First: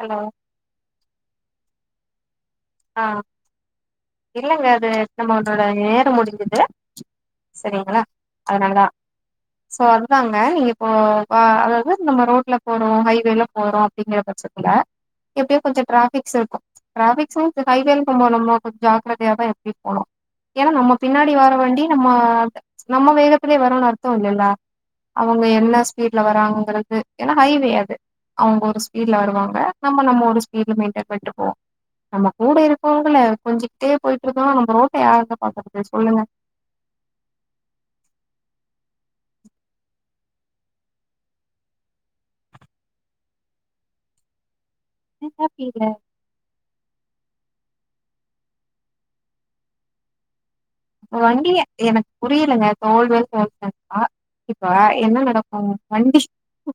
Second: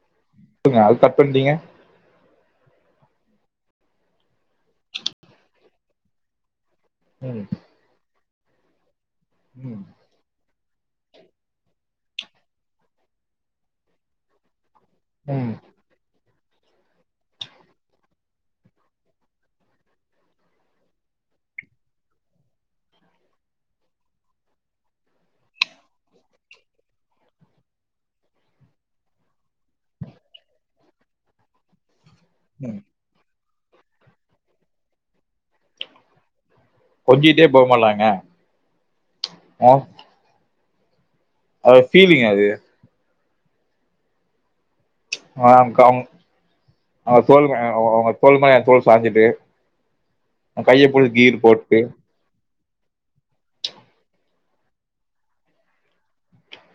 Hello துங்க அது cut பண்டீங்க ஆ இல்லங்க அது நம்மளோட நேரம் முடிஞ்சது ம் சரிங்களா அதுனாலதா ம் சோ அது தாங்க நீங்க இப்போ வ அதாவது நம்ம ரோட்ல போறோ ஹைவேல போறோ அப்டிங்கிற பட்சத்துல ம் எப்டியோ கொஞ்சோ ட்ராபிக்ஸ் இருக்கு ட்ராபிக்ஸூ து ஹைவேனு போம்போது நம்மோ கொஞ் ஜாக்ரதையாதா எப்பயு போணூ ஏனா நம்ம பின்னாடி வார வண்டி நம்ம நம்ம வேகத்துலயே வரூன் அர்த்தோ இல்லைல அவங்க என்னா ஸ்பீட்ல வராங்குறது ஏனா ஹைவே அது அவங்க ஒரு ஸ்பீட்ல வருவாங்க நம்ம நம்ம ஒரு ஸ்பீட்ல மெயின்டென் பண்ட்டு போவோ நம்ம கூட ம் இருக்கொவங்கள கொஞ்சிகிட்டே போயிட்ருக்கோ நம்ம ரோட்ட யார்தா பாக்குறது சொல்லுங்க கொஞ்சிகிட்டே போமாலாங்க ஆ அதொரு ஃபீலுங்க அது ஹாப்பி ஆம் இல்ல கௌ அவ தோல்மே அவவங்க தோள் மேல தோள் சாஞ்சிட்டு அ கையைப்புடுச் ஒரு கீர் வண்டி போட்டு எனக்கு புரியலங்க தோள்மேல் தூள் சாஞ்சா இப்ப என்ன நடக்கு வண்டி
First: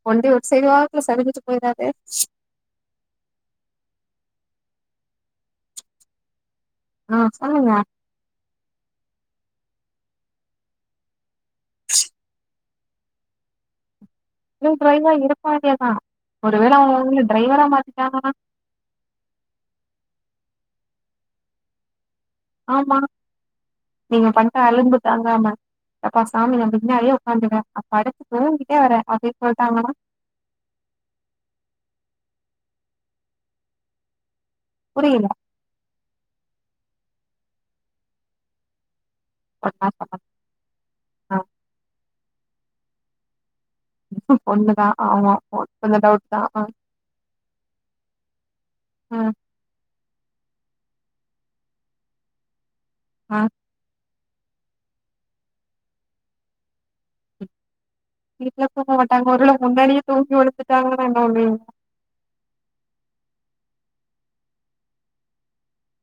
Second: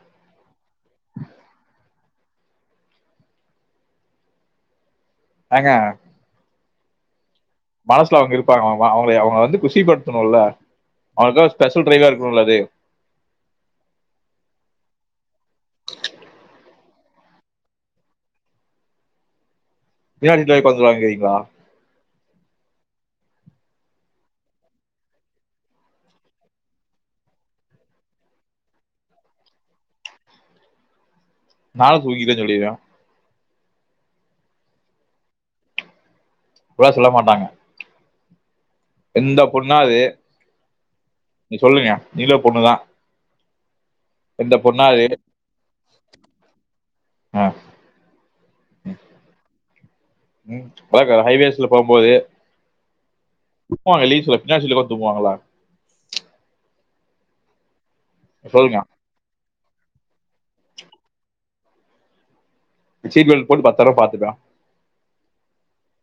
கொண்டு ஒரு சைடு வாக்ல சரிஞ்சிட்டு போயிராது ஏங்க ஆ சொல்லுங்க மனசுல அவங்க இருப்பாங்க அவ்ள் தா அவங்கள வ அவங்கள வந்து குஷிப்படுத்தணுல அவங்க்கா ஸ்பெஷல் டிரைவ்வா இருக்கணுல அது ஸ்பெஷல் ட்ரைவ்வா இருக்க வேண்டிய தா ஒரு வேல அவங்க உங்கள டிரைவரா மாத்திட்டாங்கனா ஏன் [unintelligible] வந்து வங்குவீங்ளா ஆமா நீங்க பண்ற அலும்பு தாங்காம யப்பா சாமி நா பின்னாடியே உக்காந்துக்குற அப் படுத்து தூங்கிட்டே வரே அப்டி சொல்ட்டாங்கன்னா நானு தூங்கிட்டே போய்டுவ புரியல அப்பில்லா சொல்ல மாட்டாங்க எந்த ஒடனே பொண்ணாது சொன்னாங்க நீ சொல்லுங்க நீங்ளே பொண்ணுதா எந்த பொண்ணா பொண்னுதா அது ஆமா ஆ கொஞ்சோ டவுட் தா ஆ ம் ம் பேக்க ஹைவேஸ்ல போம்போது ஆ புஸ்சா வெளிய செல்ல புள்யார் சுழி போட்டு போவாங்ளா வீட்ல சொல்லுங்க தூங்க மாட்டாங்க ஒருவேள முன்னாடியே தூங்கி விழுந்துட்டாங்ன்னா என்ன பண்ணுவீங்க சீட் பெல்ட் போட்டு பத்தட பாத்துப்ப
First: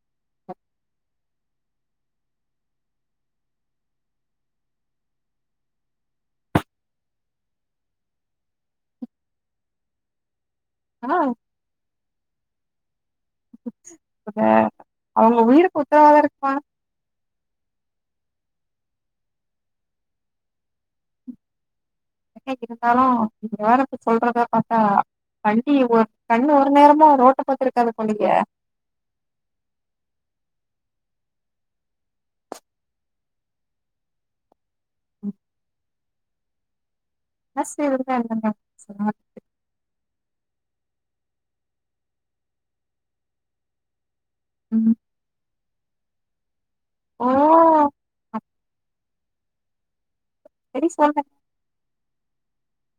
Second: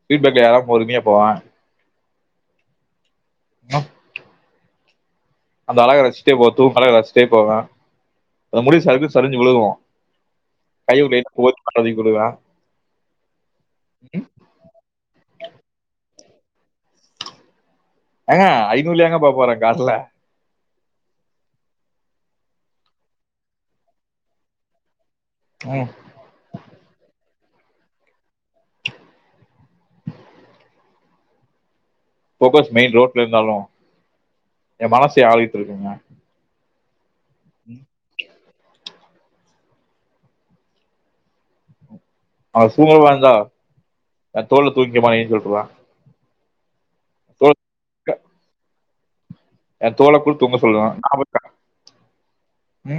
சீட்பெல்ட் யார பொருமையா போவா ம் அந்த அழக ரஷ்ட்டே போவ் தூங் அழக ரஷ்ட்டே போவ அது முடி சறுக்கி சரிஞ்சு விழுகு கை ஆ [unintelligible] அ அவங்க உயிர்க்கு உத்தரவாதாம் இருக்குமா ஏங்க ஐநூறுலயாங்க போப்போற கார்ல என்னைக் இருந்தாலும் இது வேற சொல்றத பாத்தா வண்டி ம் ஒரு கண்ணு ஒரு நேரமா ரோட்ட பாத்துருக்காது போலயே ஃபோக்கஸ் மெயின் ரோட்ல இருந்தாலும் என் மனச யார்க்கிட்ட இருக்குங்க மனசு [inaudible] அவ தூங்கறதா இருந்தா என் தோள்ல ம் தூய்ங்க்க மாயின் சொல்ருவ ஓ என் தோள்ல கூட தூங்க சொல்வ சரி நா [unintelligible]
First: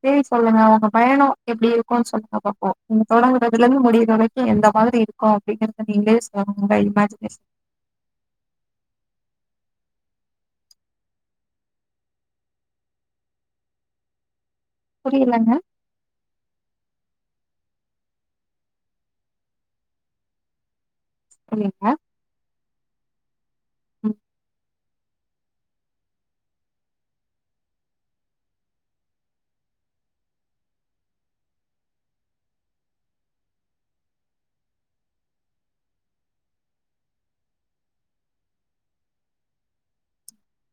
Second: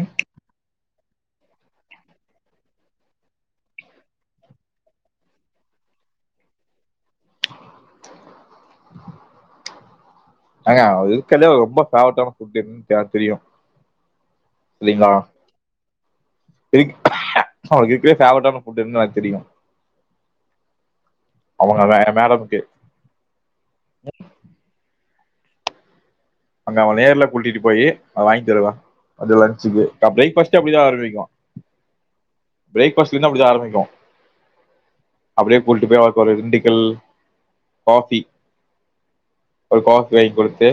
வெரி நைஸ் சொல்லுங்க உங்க பயணம் எப்டி இருக்கும் சொல்லுங்க பாப்போ நீங்க தொடங்குறதுல இருந்து முடியிற வரைக்கு எந்த மாரி இருக் கோ அப்டிங்கறத நீங்ளே சொல்லுங்க உங்க இம்மாஜினேஷன் ஏங்க இதுக்கல்யே ரொம்ப ஃபேவரட்டான ஃபுட் எதுனு எனக் தெரியும் இல்லீங்ளா புரியலங்க இரு அவுங்களுக்கே ஃபேவரட்டான ஃபுட் எதுன் இன்னா தெரியும் அவுங்க தா அந் மேடம்க்கு ம் அங்க அவங் நேர்ல கூட்டிட்டு போயி அத வாங்கி தருவ அப்டியே லன்சுக்கு பிரேக் ஃபாஸ்ட்டே அப்டிதா ஆரம்பிக்கு பிரேக் ஃபாஸ்ட்டு இன்னு அப்டிதா ஆரம்பிக்கு அப்டியே போய்ட்டு போய் அவள்க் ஒரு இண்டிக்கல் காஃபி ஒரு காஃபி வாய்ங் குடுத்து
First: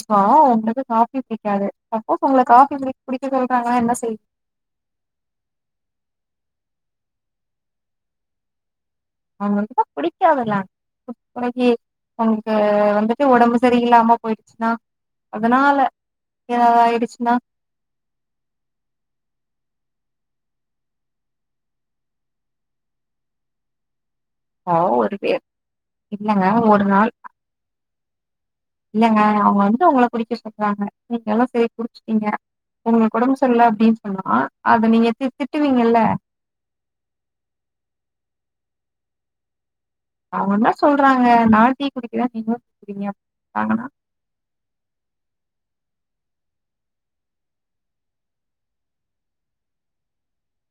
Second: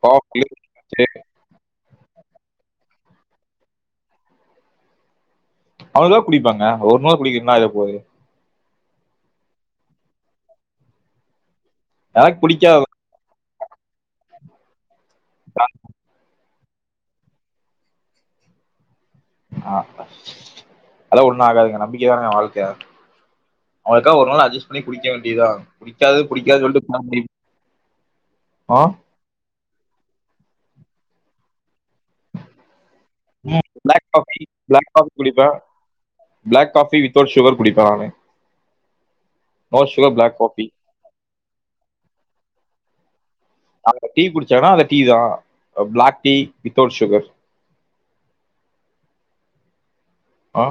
இப்போ உங்களுக்கு காஃபி பிடிக்காது சப்போஸ் உங்கள காஃபி குடிக்க சொல்றாங்கன்னா என்ன செய் அவ்ள்தா குடிப்பாங்க ஒருநாள் குடிக்கறதுல இன்னா ஆக போகுது அவனுக்குதா புடிக்காதுல்ல பெறகு எனக்கு அவனுக்கு பிடிக்காத வந்துட்டு ஒடம்பு சரிங்கலா அம்மா பொய்டுச்சுனா அதனால எதாவ்து ஆயிடுச்சுனா ஆமாப்பா அதல்லா ஒண்ணு ஆகாதுங்க நம்பிக்க தாங்க வாழ்க்க அவுங்களுக்கா ஒரு நாள் அட்ஜஸ் ஆ பண்ணி குடிக்க ஒரு பேர் வேண்டியதா புடிக்காது இல்லங்க புடிக்காது ஒரு சொல்ட்டு நாள் போ ங்க அவுங்க வந்துட்டு உங்கள குடிக்க சொல்றாங்க நீங்கலு சரி கு நீங்க உங்களுக்கு ஒடம்பு சரில்ல அப்டினு பிளாக் சொன்னா காஃபி பிளாக் அத காஃபி நீங்க குடிப்பேன் திட்டுவீங்கல்ல பிளாக் காஃபி வித்தவுட் சுகர் குடிப்பே நானு நோ சுகர் பிளாக் அவங்க காஃபி என்ன சொல்றாங்க நா டீ குடிக்கிரே நீங்களு டி குடிங்க டீ குடிச்சான்னா அந்த டீ தா பிளாக் டீ வித்தவுட் சுகர் ஆ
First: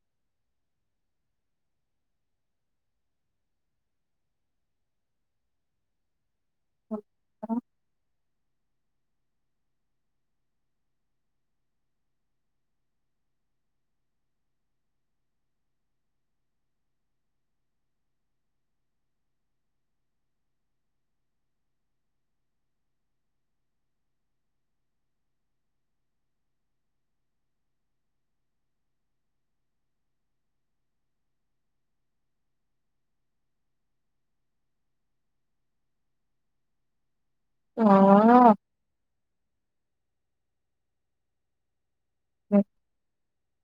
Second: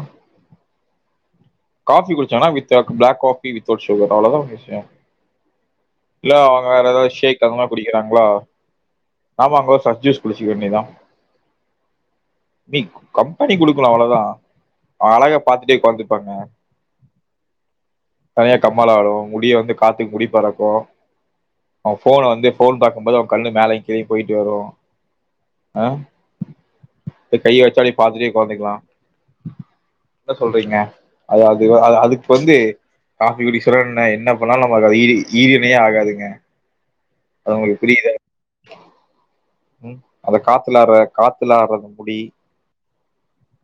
காஃபி குடிச்சேன்னா with black coffee without sugar அவ்ளதா விஷயோ இல்ல அவுங்க வேர எதாவ்து ஷேக் அந்த மாரி குடிக்கிறாங்களா ஆமா ப்ரோ சஸ்ஜூஸ் குடிச்சிக்க வேண்டியதா நீ கம்பெனி குடுக்கலா அவ்ளோதா அழக பாத்துட்டே உக்காந்துருப்பாங்களா தனியா கம்மாலா ஆடு முடிய வந்து காத்துக்கு முடி பறக்கு அவ ஃபோன வந்து ஃபோன் பாக்கும் போது அவ கண்ணு மேலயு கீழயு போய்ட்டு வரு அ கைய வச்சாலே பாதிலே கவனிக்லா என்ன சொல்றீங்க அது அது அதுக்கு வந்து காபி குடி சொல்ல என்ன என்ன பண்ணாலு நம்ம அது ஈடு ஈரினையே ஆகாதுங்க அது உங்களுக்கு புரியுதா ம் அத காத்துல ஆடுற காத்துல ஆடுற முடி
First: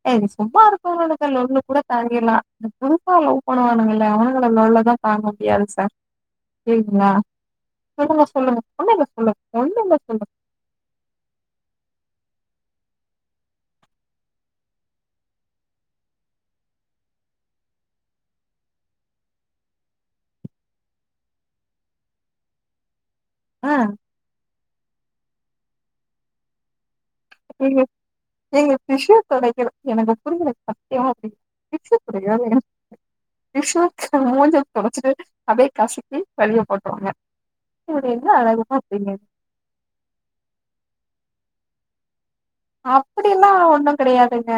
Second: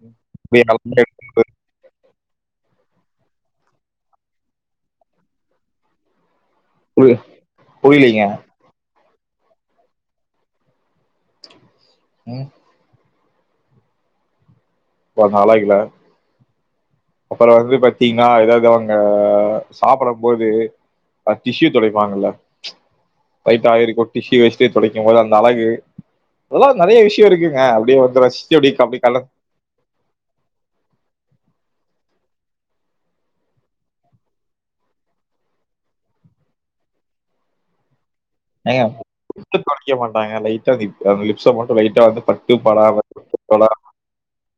ஏ நீ சும்மா இரு போனேனோ அப்படியே லொல்லு கூட தாங்கிடலா புதுசா லவ்வு பண்ணவானுங்கல்ல அவனுங்க லொல்ல தா தாங்க முடியாது சார் சரிங்ளா புரி புரியலீங்க சொல்லுங்க சொல்லுங்க ஒண்ணுல்ல சொல்லுங்க ஒண்ணுல்ல சொல்லுங்க ம் ப நாலாகில அப்புறோ வந்து பத்தீங்ன்னா எதாவ்து அவுங்க சாப்பிடும் போது அ டிஷ்யூ தொடைப்பாங்கல்ல டைட்டா ஆ ஆயிருக்கு டிசியூ வச்சிட்டே துடைக்கும்போது அந்த அழகு அதெல்லா நிறையோ விஷயோ இருக்குங்க நீங்க அப்டியே வந்து ரசிச்சு அப்டி நீங்க அப்டி டிஷ்யூ கல தொடைக்கணு எனக்கு புரிஞ்சதுக்கு சத்தியமா அப்ப [unintelligible] விஷ்ணுக்கு மூஞ்சிய தொடச்சிட்டு அதே கசக்கி தரைல போட்ருவாங்க சேரி என்ன அழக பாப்பீங்க க்க பாக்கவே மாட்டே லைட்டா அந்த லிப்ஸ மட்டு லைட்டா வந்து படாம தொட்டு அப்டில்லா தொடாம ஒண்ணு கிடையாதுங்க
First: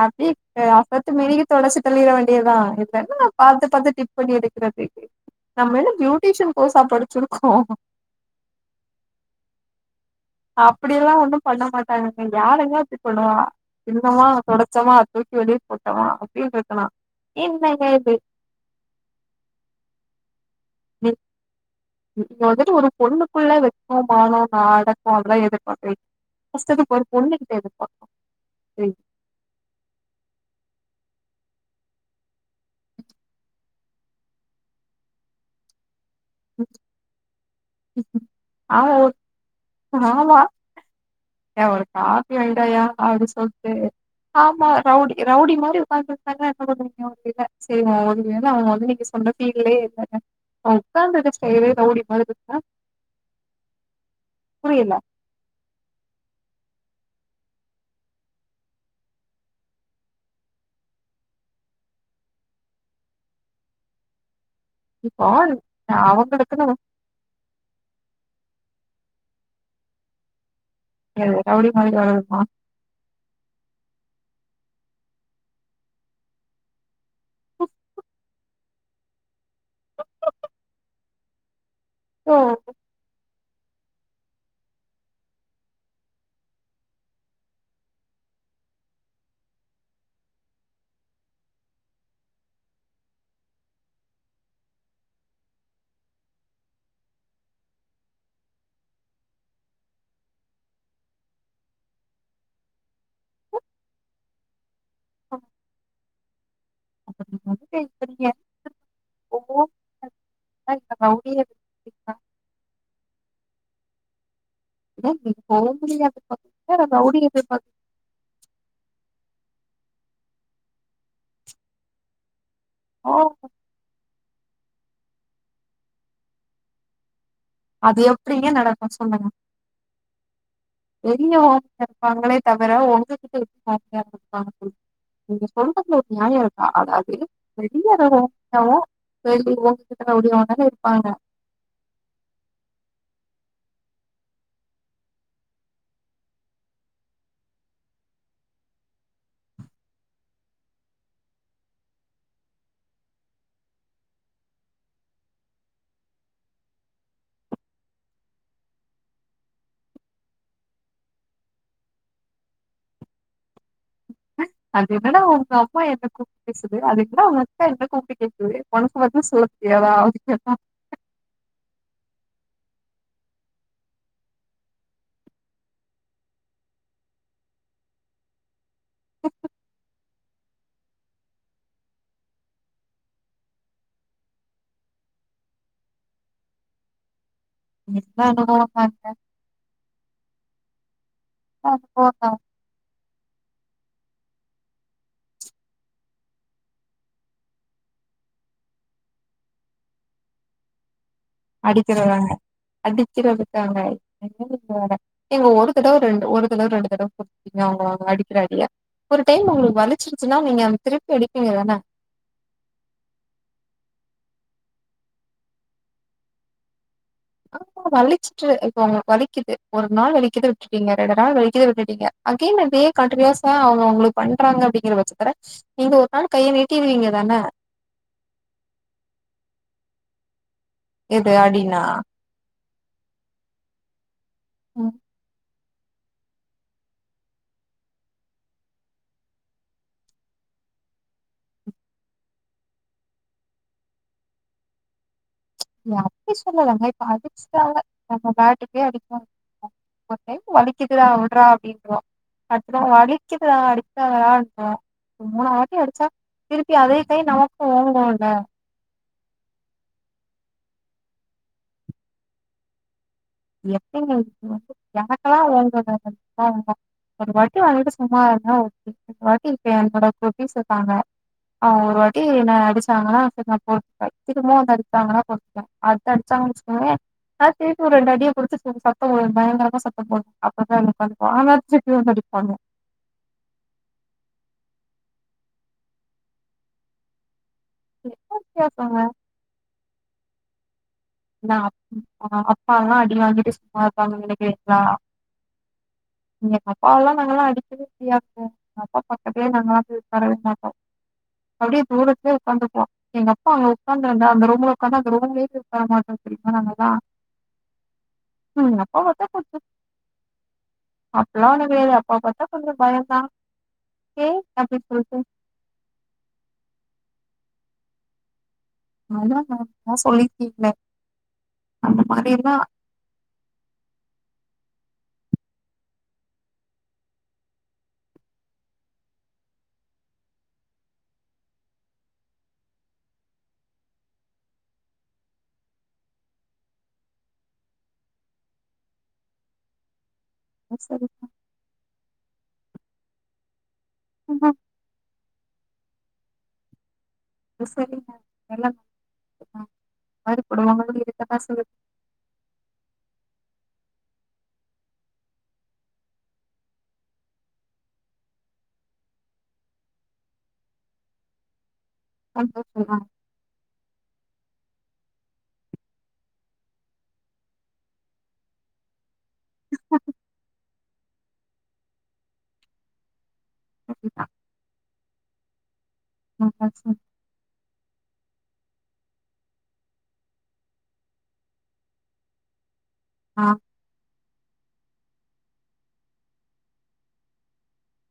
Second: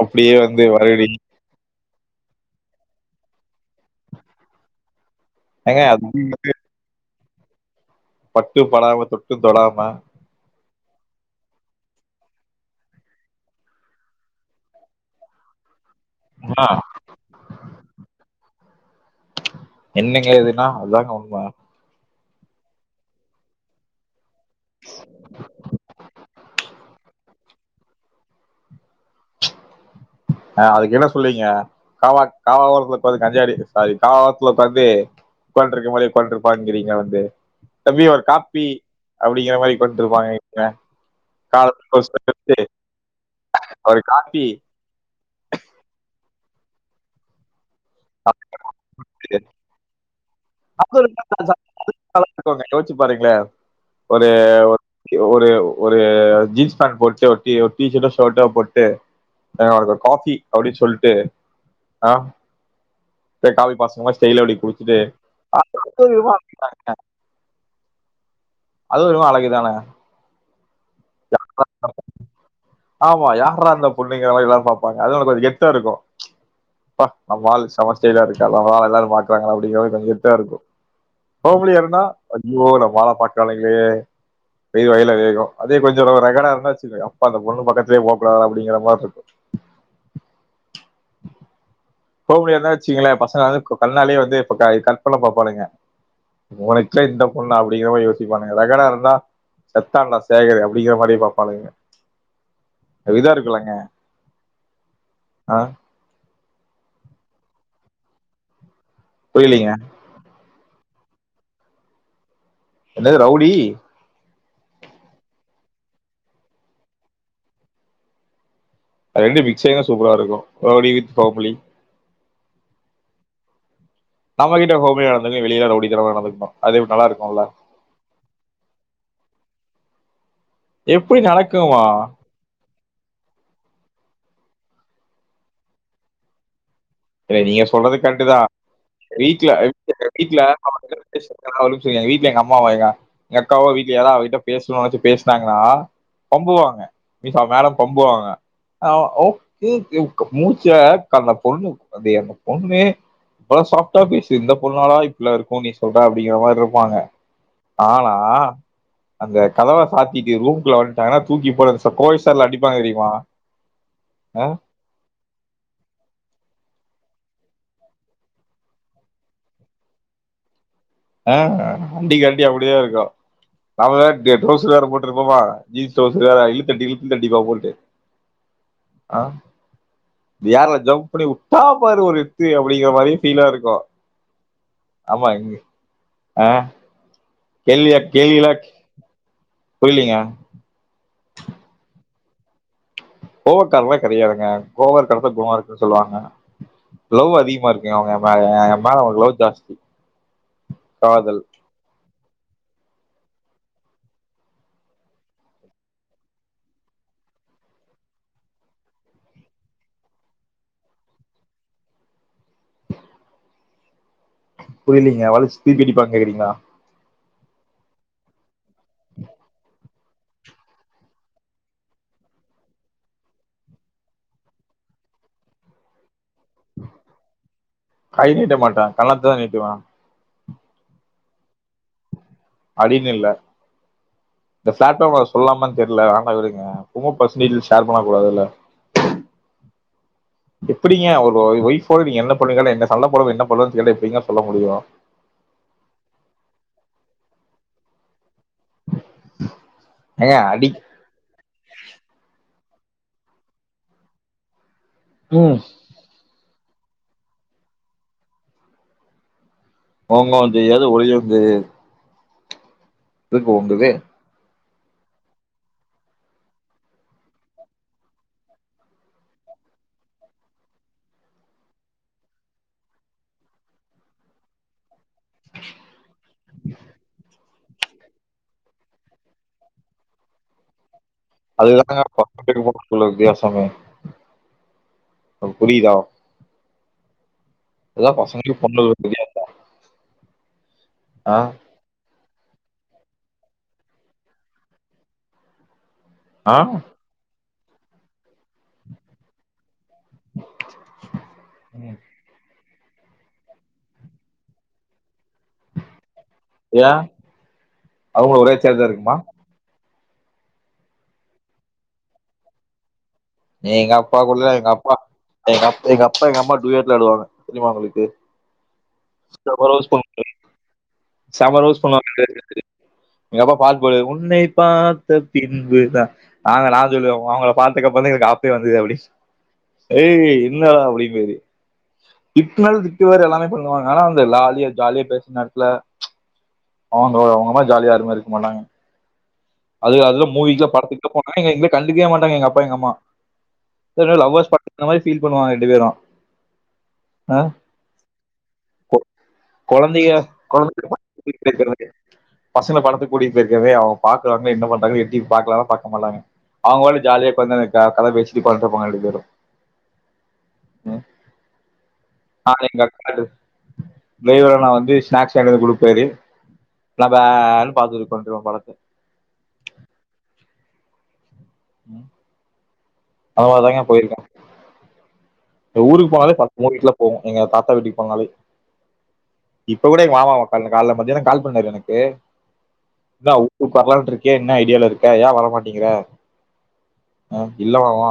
அப்டி அப்படியே வந்து வருடி அசத்து மேரி தொலச்சி தேட வேண்டியதா இதுல என்னங்க பாத்து பாத்து டிப் பண்ணி எடுக்கிறதுக்கு நம்ம ஏங்க என்ன அது பியூட்டிஷியன் கோர்சா படிச்சிருக்கோ பட்டு படாம தொட்டு தொடம அப்டில்லா ஒண்ணு பண்ண மாட்டாங்கங்க தோழி யாருங்க அப்டி பண்ணுவா தின்னமா தொடச்சமா தூக்கி வெளிய போட்டமா அப்டின்னு இருக்கனு என்னங்க இது என்னங்க இதுன்னா நீ அதாங்க உண்ம வந்துட்டு ஒரு பொண்ணுக்குள்ள வெக்கோ மானோ நடக்கு அதெல்லா எதிர்பாக்கவே ஃபர்ஸ்ட் அத ஒரு பொண்ணுகிட்ட எதிர்பாக்கு ஆ அதுக்கு என்ன சொல்வீங்க காவா காவா ஓரத்துல ‌உக்காந்து கஞ்சா அடி சாரி காவா ஓரத்துல ‌உக்காந்து ‌உக்கான்டு இரூக்கிறமாரி உக்காண்டிருப்பாங்கிறீங்க வந்து தம்பி ஒரு காப்பி ஆமா அப்படிங்கிற மாரி உக்காண்டுருப்பாங்க ஆமா ஏ ஒரு காபி வாங்கிட்டு வாயா அப்படின் சொல்லிட்டு ஒரு காப்பி சாம்பார் ரவுடி ரவுடி மாரி உங்காந்திருக்காங்க ‌எப்ப தா குடிப்பாங்க தெரியல சரி ஓ அவுங்க ‌என்ன ‌அவுங்க வந்து நீங்க மிஸ் பண்ணனோ பீரீயடோ இல்ல [inaudible] இருக்குன்னா யோச்சு பாருங்களே ஒரு புரியல ஒரு ஒரு ஜீன்ஸ் பேண்ட் போட்டு ஒரு ஒரு டீஷர்டோ ஷர்ட்டோ போட்டு எனக்கு ஒரு காபி அப்படின்னு சொல்லிட்டு ஆ போய் காஃபி மாஸ்டர் மாரி ஸடைல்லா அப்பிடி குடிச்சிட்டு இப்போ அவங்களுக்குன்னு [unintelligible] அது ஒரு அழகு தானே ஏ என்ன கவூனிக் மாரி வரூமா ஆமா யார்ரா அந்த புள்ளிங்கோ மாரி அநதமாரி தா பாப்பாங்க அது கொஞ்சொ கெர்த்தா இருக்கோ அப்பா நம்ம ஆளு செம ஸ்டைலா இருக்கான் அதனால எல்லாரும் பாக் கிறாங்களா அப்படி கொஞ்சோ கெர்த்தா இருக்கூ ஓம் லியா இருந்தா சோ ஐயோ நம்ம ஆள பாக் ‌இருக்கானுங்களோ டெலி வரைகூ கோகூ அதே கொஞ்சொ ரெகர்டா இருந்தாச்சுகோ அப்ப அந்த பொண்ண பக்கத்துல போவ் கூடாது அப்படிங்கர மாதிரி இருக்கோ போவ் முடியாத்துன்னு வச்சுங்ளோ பசங்க அங்க வந்து கண்ணாலே வந்து இப்ப க கரொக்ட் பண்ண பாப்பாங்க உனக் ச்சோ இந்த பொண்ணா அப்படிங்கிற மேரி யோசிப்பாங்க ரக்கர்ட்டா இருந்தா செத்தான்டா சேகரூ அப்படிங்க மாதிரி பாப்பானுங்க அப்டிதா இருக்கில்லங்க ஆ [unintelligible] புரீலீங்க [unintelligible] நீங்க டிப் பா என்னது ரவுடீ [unintelligible] ரவுடி [unintelligible] அது ரெண்டுயூ மிக்சாயிருந்தா சூப்பரா இருந்திரூக்கூ ரவ்டீ வித் ஹோம்லி ஆ நம்ம கிட்ட ஹோமிலியா நடந்துக்க வெளியில ரவுடி தனமா நடந்துக்னோ அது எப் நல்லாருக்குமுல்ல அது எப்டிங்க நடக்கூ சொல்லுங்க எப்படி பெரியவங் நடக்குமா? கேப்பாங்களே தவர உங்ககிட்ட [unintelligible] நீங்க சொல்றதுல ஒரு நியாயம் இருக்கா இல்ல நீங்க பெரிய சொல்றது கரட்டுதா ஹோமியாவு வீட்ல வெளி உங்ககிட்ட [unintelligible] வீட்டுல ரவுடியாவுந்தான இருப்பாங்க பேசு நானூ ஒரூ விஷயோ வீட்ல எ அம்மாவு எங்க கெக்காவு வீட்டுல யாராவத் அவ கிட்ட பேசணூ பேசினாங்கன்னா பம்புவாங்க இப்ப மேடம் பம்பு வாங்க ஆப் ஏப் க மூச்ச கா அந்த பொண்ணு அது ஏ பொண்ணு அவ்ளோ சாஃப்டா பேசுது இந்த பொண்ணாட இப்பல்ல இருக்கூ நீ சொல்ற அப்டிங்க மாரி இருப்பாங்க ஆனா அந்த கதவ சாத்திட்டு ரூம் குள்ள வந்ட்டாங்கன்னா தூக்கி போட்டு கோவைசர்ளா அடிப்பாங்க தெரியுமா ஆ அது என்னடா உங்க அம்மா என்ன கூப்டு பேசுது அது என்னா ஊ அத்த என்ன கூப்டு கேக்குது உனக்கு வந்து சோ எவளாவது கேப்பா ஆ காமெடி கேட்டியே அப்டி தா இருக்கூ நாம வேற ட்ரௌஸ் வேற போட்டுருப்போமா ஜீன்ஸ் ட்ரௌஸ் வேற இழுத்தடி இ தடிப்பா போட்டு ஆ ஏர்ல ஜம்ப் பண்ணி வுட்டா பாரு ஒரு எத்து அப்டிங்கிற மாரியே ஃபீலா இருக்கூ ஆமா இங்க அ எல்லா அனுபவொ தாங்க புரிலிங்க ஆ போட்டா கோவக்காரல்லா கெடையாதுங்க கோவருக்கற எடத்த குணொ இருக்குன்னு சொல்லுவாங்க லவ் அதிகமா இருக்குங்க அவுங்க எ மேல அவுங்க லவ் ஜாஸ்தி காதல் அடிக்கிறதாங்க அடிக்கறதுக்காங்க என்ன வேற ஏங்க ஒரு தடவ ரெண்டு ஒரு தடவ ரெண்டு தடவ [unintelligible] அவுங்க அவுங்க அடிக்கிற அடிய ஒரு டைம் உங்களுக்கு வலிச்சிருச்சுன்னா நீங்க அந்த திருப்பி அடிப்பீங்க தான புரியலீங்க வழிச்சு திருப்பியடிப்பான் கேங்குறீங்களா ஆமா வலிச்சிட்டு இப்போ அவுங்க வலிக்குது ஒரு நாள் வலிக்குது விட்டுட்டீங்க ரெண்டு நாள் வலிக்குது விட்டுட்டீங்க அகேன் அப்டியே கண்டியூஸ்ஸா அவுங்க உங்களுக்கு பண்றாங்க அப்டிங்கிற பட்சத்தல நீங்க ஒரு நாள் கைய நீட்டிரிவிங்க தான கை நீட்ட மாட்ட கண்ணத்த தா நீட்டுவ எது அடின்னா அடின்னு இல்ல இந்த ஃபிளாட்ட ம சொல்லாமான் தெர்ல வேணா விடுங்க அ எப்பொமே பரஸ்னல் டீட்டெல்ஸ் ஷேர் பண்ண கூடாதுல்ல எப்பிடீங்க ஒரு ஒய்ஃப் ஓட நீங்க என்ன பண்ணுவீங்க சண்ட போடாம நீங்க என்ன பண்ணுவீங்கனு கேட்டா எப்டீங்க சொல்ல முடியு நா அப்டி சொல்லலங்க இப்ப அடிச்டாங்க நம்ம பாட்டு [inaudible] ஒரு ஏங்க டைம் அடி வலிக்குது உடுறா விட்றா அப்டின்னுவோ அடுத்ததட வலிக்குதுடா அடிக்காதடா ன்னுவோ மூணாவ்து ம் வாட்டி அடிச்சா திருப்பி அதே கை நமக்கூ ஓங்கூல்ல ஓங்கவு செய்யாது ஒளியவு செய்யாது இருக்கு உங்குது [unintelligible] எனக்கெல்லா ஓங்குங்க [unintelligible] ஒரு வாட்டி வாங்கிட்டு சும்மா இருந்தா ஒரு வாட்டி இருப்ப என்னோட குட்டீஸ் இருக்காங்க அவ்ங்க ஒரு வாட்டி என்ன அடிச்சாங்கன்னா சரி நா பொருத்துப்ப திரும்ப வந்து அடிச்சாங்கன்னா பொருத்துப்ப அ து அடிச்சாங்கன் வச்சிகோய நா திருப்பி ரெண்டு அடிய குடுத்துட்டு சத்தம் போ பயங்கரமா சத்தம் போடுவ அப்பதா [unintelligible] திருப்பி அதுதாங்க வந்து பையனுக்கூ அடிப்பாங்க பொண்ணுங்களுக்கூ உள்ள வித்தியாசமே இப்ப புரியிதா அதா என்ன பசங்களுக்கு வித்தியாசங்க பொண்ணுங்களுக்கூ வித்தியாசோ ஆ நா அப் அப்பால்லா அடி வாங்கிட்டு சும்மா இருக்காங்கனு நெனக்றீங்ளா எங்க ஆ அப்பாவல்லா நாங்கல்லா அடிச்சதே கெடயாதுங்க எங்க அப்பா பக்கத்தே நாங்கல்லா போய் உக்காரவே மாட்டோ அப்டியே தூரத்லே உக்காந்துப்போ எங்க அப்பா அங்க உக்காந்துருந்தா அந்த ரூம்ல உக்காந்தா அந்த ரூம்லே [unintelligible] [unintelligible] ஏன் அவங்களும் ஒரே சேர்தா இருக்குமா அப்பில்லா ஒன்னு கெடயாது அப்பாவ பாத்தா கொஞ்சொ பயந்தா எங்க அப்பா கூடதா எங்க அப்பா எங்க அப் எங்கப்பா எங்கம்மா டுயட்லா ஆடுவாங்க தெரிமா உங்களுக்கு அதா நார்மலா சொல்லிர்க்கிங்களே செம் ரவுஸ் பண்ணுவாங்க [unintelligible] எங்கப்பா பாட் பாடுவாரு உன்னை பார்த்த பின்புதா நாங்க நா சொல்லுவே ஒ அவுங்கள பாத்தத்துக்கப்றதா எங்களுக்கு ஆப்பே வந்தது அப்டி ஏய் இன்னா அப்டிங்குது இட்னாலு திட்டு வேறு எல்லாமே பண்ணுவாங்க ஆனா அந்த லாலியா ஜாலியா பேசுற் நேர்த்துல அவங்க அவுங்கமாரி ஜாலியா யாருமே இருக்க மாட்டாங்க அது அதுல மூவிக்லா படத்துக்கிட்ட சரிங்க போனாங் நீங்க இன்வை கண்டுக்கவே மாட்டாங்க எங்க அப்பா எங்க அம்மா இதுலே லவ்வர்ஸ் பட்த் இந்த மாரி ஃபீல் பண்ணுவாங்க ரெண்டு பேரு அ சரிங்க கொழந்தைங்க அவ ஒன்ன பத்தி எது பீக் பேக்க்ர் [unintelligible] பசங்க படத்துக் கூட்டிட் பேயிர்க்கவே அவுங்க பாக்குறாங்க என்ன பண்றாங்க எப்டி பாக்லானா பாக்க மாட்டாங்க அவுங்களு ஜாலியா ஒக்காந்து கத பேசிட்டி உக்காந்துட்ருப்பாங்க ரெண்டு பேரு ம் நாளைக்கு சந்தோஷம் தான். [unintelligible] மேரி வழங்குனா வந்து ஸ்நேக்ஸ் ஏங்கிட் வந்து குடுப்பாரு நா பேன் பாத்துட்டு ஒக்காந்துட்ர்ப்ப படத்த அதுனால தாங்கே போயிருக்க சரிதான். எங்க ஊருக் போனாலே பத் நல்லா மூவீஸ்லா சொன்னீங்க. போவோ எங்க தாத்தா வீட்டுக் போனாலே இப்ப கூட எங்க மாமாவ கால்ல கால்ல மத்யான கால் பண்ணாரு எனக்கு தா ஆ, உ உ வரலான்ட்ருக்கியா என்ன ஐடியால இருக்க ஏ வர மாட்டீங்கிற அ இல்ல மாமா